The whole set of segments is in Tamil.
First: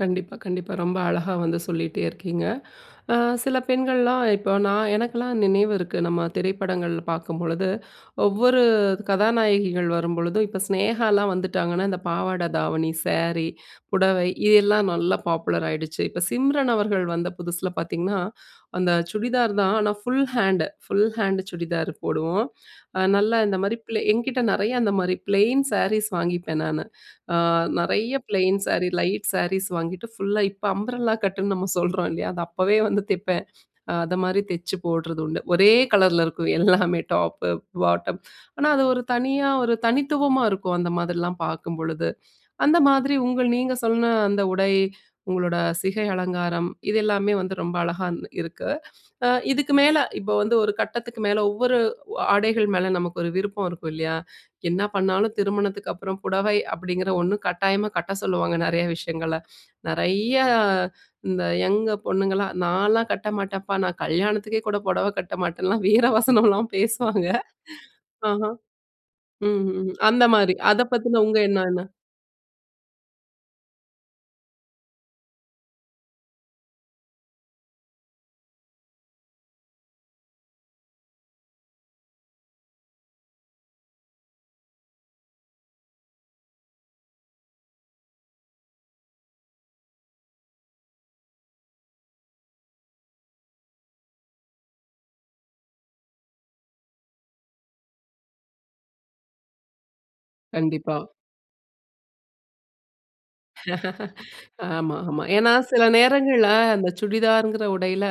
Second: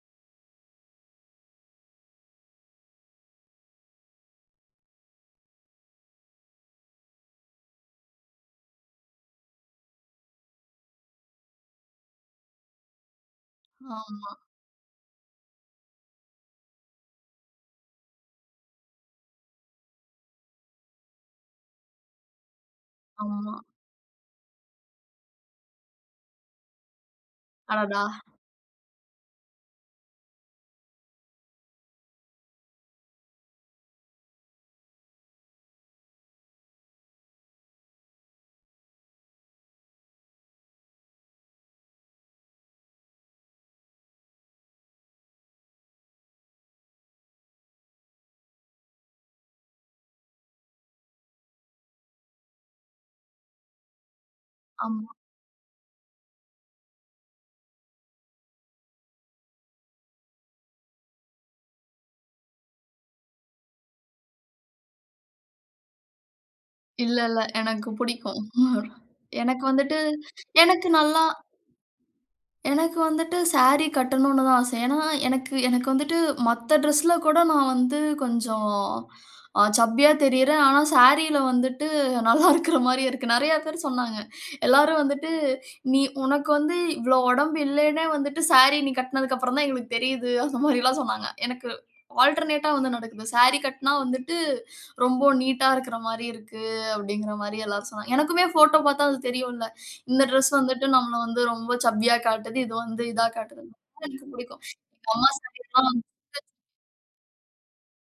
கண்டிப்பா, கண்டிப்பா. ரொம்ப அழகா வந்து சொல்லீட்டே இருக்கீங்க. அ சில பெண்கள்லாம் இப்ப நா எனக்கெல்லாம் நினைவு இருக்கு. நம்ம திரைப்படங்கள் பார்க்கும்பொழுது, ஒவ்வொரு கதாநாயகிகள் வரும்பொழுது, இப்ப சினேகாலாம் வந்துட்டாங்கன்னா, இந்த பாவாடை தாவணி, சேரி, புடவை ஆமா. இதெல்லாம் நல்லா பாப்புலர் ஆயிடுச்சு. இப்ப சிம்ரன் அவர்கள் வந்த புதுசுல பார்த்தீங்கன்னா, அந்த சுடிதார் தான். ஆனா full hand. Full hand churidar போடுவோம். அ நல்லா ஆமா. இந்த மாரி பிளே என்கிட்ட நெறைய அந்த மாரி பிளெயின் சாரீஸ் வாங்கிப்பேன் நானு. அ, அடடா! நெறைய ப்ளெயின் சாரி, லைட் சாரீஸ் வாங்கிட்டு ஃபுல்லா, இப்ப அம்ப்ரெல்லா கட்டுன்னு நம்ம சொல்றோம் இல்லையா? அத அப்பவே வந்து தெப்பேன். அத மாரி தெச்சு போடுறது உண்டு. ஒரே கலர்ல இருக்கும் எல்லாமே டாப்பு, பாட்டம். ஆனா அது ஒரு தனியா ஒரு தனித்துவமா இருக்கும். அந்த மாதிரிலாம் பார்க்கும்பொழுது. அந்த மாதிரி உங்கள் நீங்க சொன்ன அந்த உடை, உங்களோட சிகை அலங்காரம். இது எல்லாமே வந்து ரொம்ப அழகான் இருக்கு. அ இதுக்கு மேல, இப்ப வந்து ஒரு கட்டத்துக்கு மேல, ஒவ்வொரு ஆடைகள் மேல நமக்கு ஒரு விருப்பம் இருக்கும் இல்லையா? என்ன ஆமா. பண்ணாலும் திருமணத்துக்கப்பறம் புடவை அப்படீங்கிற ஒண்ணு கட்டாயமா கட்ட சொல்லுவாங்க நெறைய விஷயங்கள்ல. நெறைய இந்த யங் பொண்ணுங்கள்லாம், நான்லாம் கட்ட மாட்டேன்ப்பா. நா கல்யாணத்துக்கே கூட பொடவை கட்ட மாட்டேன்லாம் வீர வசனம்லாம் பேசுவாங்க. இல்லல்ல. எனக்கு புடிக்கும். ஆஹா. எனக்கு ம்ஹ்ஹ்ம். வந்துட்டு, அந்த மாரி. அத எனக்கு பத்தின நல்லா உங்க எண்ணம் என்ன? எனக்கு வந்துட்டு சாரி கட்டணும்ன்னு தான் ஆசை. ஏன்னா எனக்கு எனக்கு வந்துட்டு, மத்த டிரெஸ்ல கூட நா வந்து கொஞ்சம், அ சப்பியா தெரியறேன். ஆனா சாரில வந்துட்டு, நல்லா இருக்கற மாரி இருக்கு. நெறைய பேர் சொன்னாங்க. எல்லாரும் வந்துட்டு, நீ உனக்கு வந்து இவ்ளோ உடம்பு இல்லன்னே வந்துட்டு. சாரி நீ கட்டினதுக்கப்பறம் தான் எங்களுக்கு தெரியுது. அந்த மாரில்லாம் சொன்னாங்க. எனக்கு ஆல்டர்னேட்டா வந்து நடக்குது. "சாரி கட்டினா வந்துட்டு, ரொம்ப நீட்டா இருக்கிற மாரி இருக்கு." அப்படீங்கிற மாரி எல்லாரும் சொன்னாங்க. எனக்குமே ஃபோட்டோ பார்த்தா அது தெரியும்ல்ல. இந்த டிரெஸ் வந்துட்டு கண்டிப்பா. நம்மள வந்து ரொம்ப சப்பியா காட்டுது. இது வந்து இதா காட்டுதுன்னு. எனக்கு இது புடிக்கும். ஆமா, எங்க ஆமா. அம்மா ஏன்னா, சில சாரியல்லாம் நேரங்கள்ல அந்த சுடிதார்ங்கிற உடையில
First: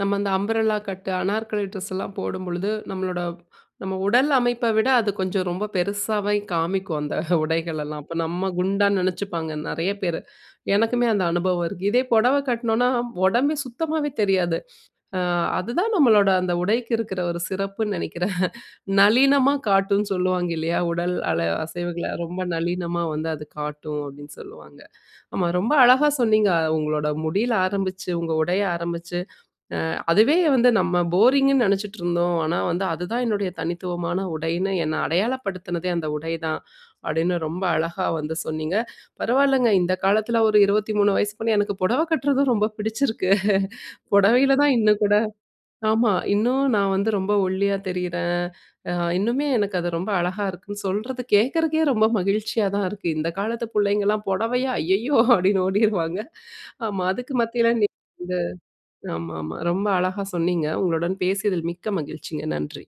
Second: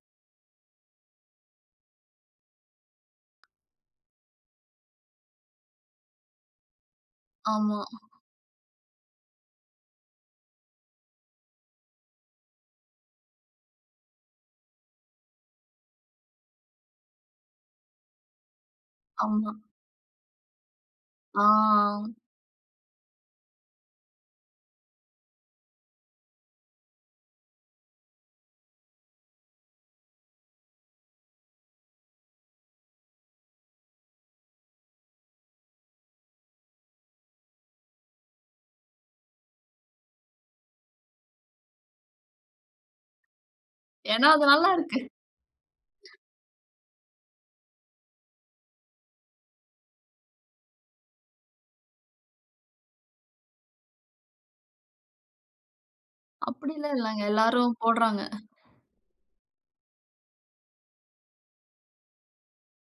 நம்ம அந்த அம்ப்ரெல்லா கட்டு, அனார்கலி ட்ரெஸ்ஸல்லாம் போடும்பொழுது, நம்மளோட நம்ம உடல் அமைப்ப விட அது கொஞ்சம் ரொம்ப பெருசாவே காமிக்கும் அந்த ஆமா. உடைகளெல்லாம். அப்ப நம்ம குண்டா நெனச்சுப்பாங்க நெறைய பேரு. எனக்குமே அந்த அனுபவம் இருக்கு. இதே பொடவை கட்டினோம்ன்னா, ஒடம்பே சுத்தமாவே தெரியாது. அ, அது தான் நம்மளோட அந்த உடைக்கு இருக்கிற ஒரு சிறப்புன்னு நெனைக்கிறேன். ஆமா. நளினமா காட்டும்ன்னு சொல்லுவாங்க இல்லையா? "உடல் அள அசைவுகள, அ! ரொம்ப நளினமா வந்து அது காட்டும்." அப்படீன்னு சொல்லுவாங்க. ஆமா, ரொம்ப அழகா சொன்னீங்க. உங்களோட முடியில ஆரம்பிச்சு, உங்க உடைய ஆரம்பிச்சு "அ, அதுவே வந்து நம்ம போரிங்குன்னு நெனைச்சுட்டுருந்தோம். ஆனா வந்து அதுதான் என்னுடைய தனித்துவமான உடைன்னு, என்னை அடையாளப்படுத்தினதே அந்த உடை தான்!" அப்படீன்னு ரொம்ப அழகா வந்து சொன்னீங்க. பரவால்லங்க! இந்த காலத்தில ஒரு 23 வயசு பொண்ணு, எனக்கு பொடவை கட்டுறதும் ரொம்ப புடிச்சிருக்கு. ஏன்னா, அது பொடவையில நல்லா தான் இருக்கு! இன்னும் கூட ஆமா. இன்னும் நான் வந்து ரொம்ப ஒல்லியா தெரியிறேன். அ இன்னுமே எனக்கு அது ரொம்ப அழகா இருக்குன்னு, சொல்றத கேட்கிறக்கே ரொம்ப மகிழ்ச்சியா தான் இருக்கு! இந்த காலத்து புள்ளைங்கலாம் "பொடவையா? ஐயயோ!" அப்படீன்னு ஓடிருவாங்க. அப்படில்லாம் ஆமா. இல்லங்க. அதுக்கு மத்தியில எல்லாரும் நீங்க போடுறாங்க. ஆமாமா. ரொம்ப அழகா சொன்னீங்க. உங்களுடன் பேசியதில் மிக்க மகிழ்ச்சிங்க! நன்றி!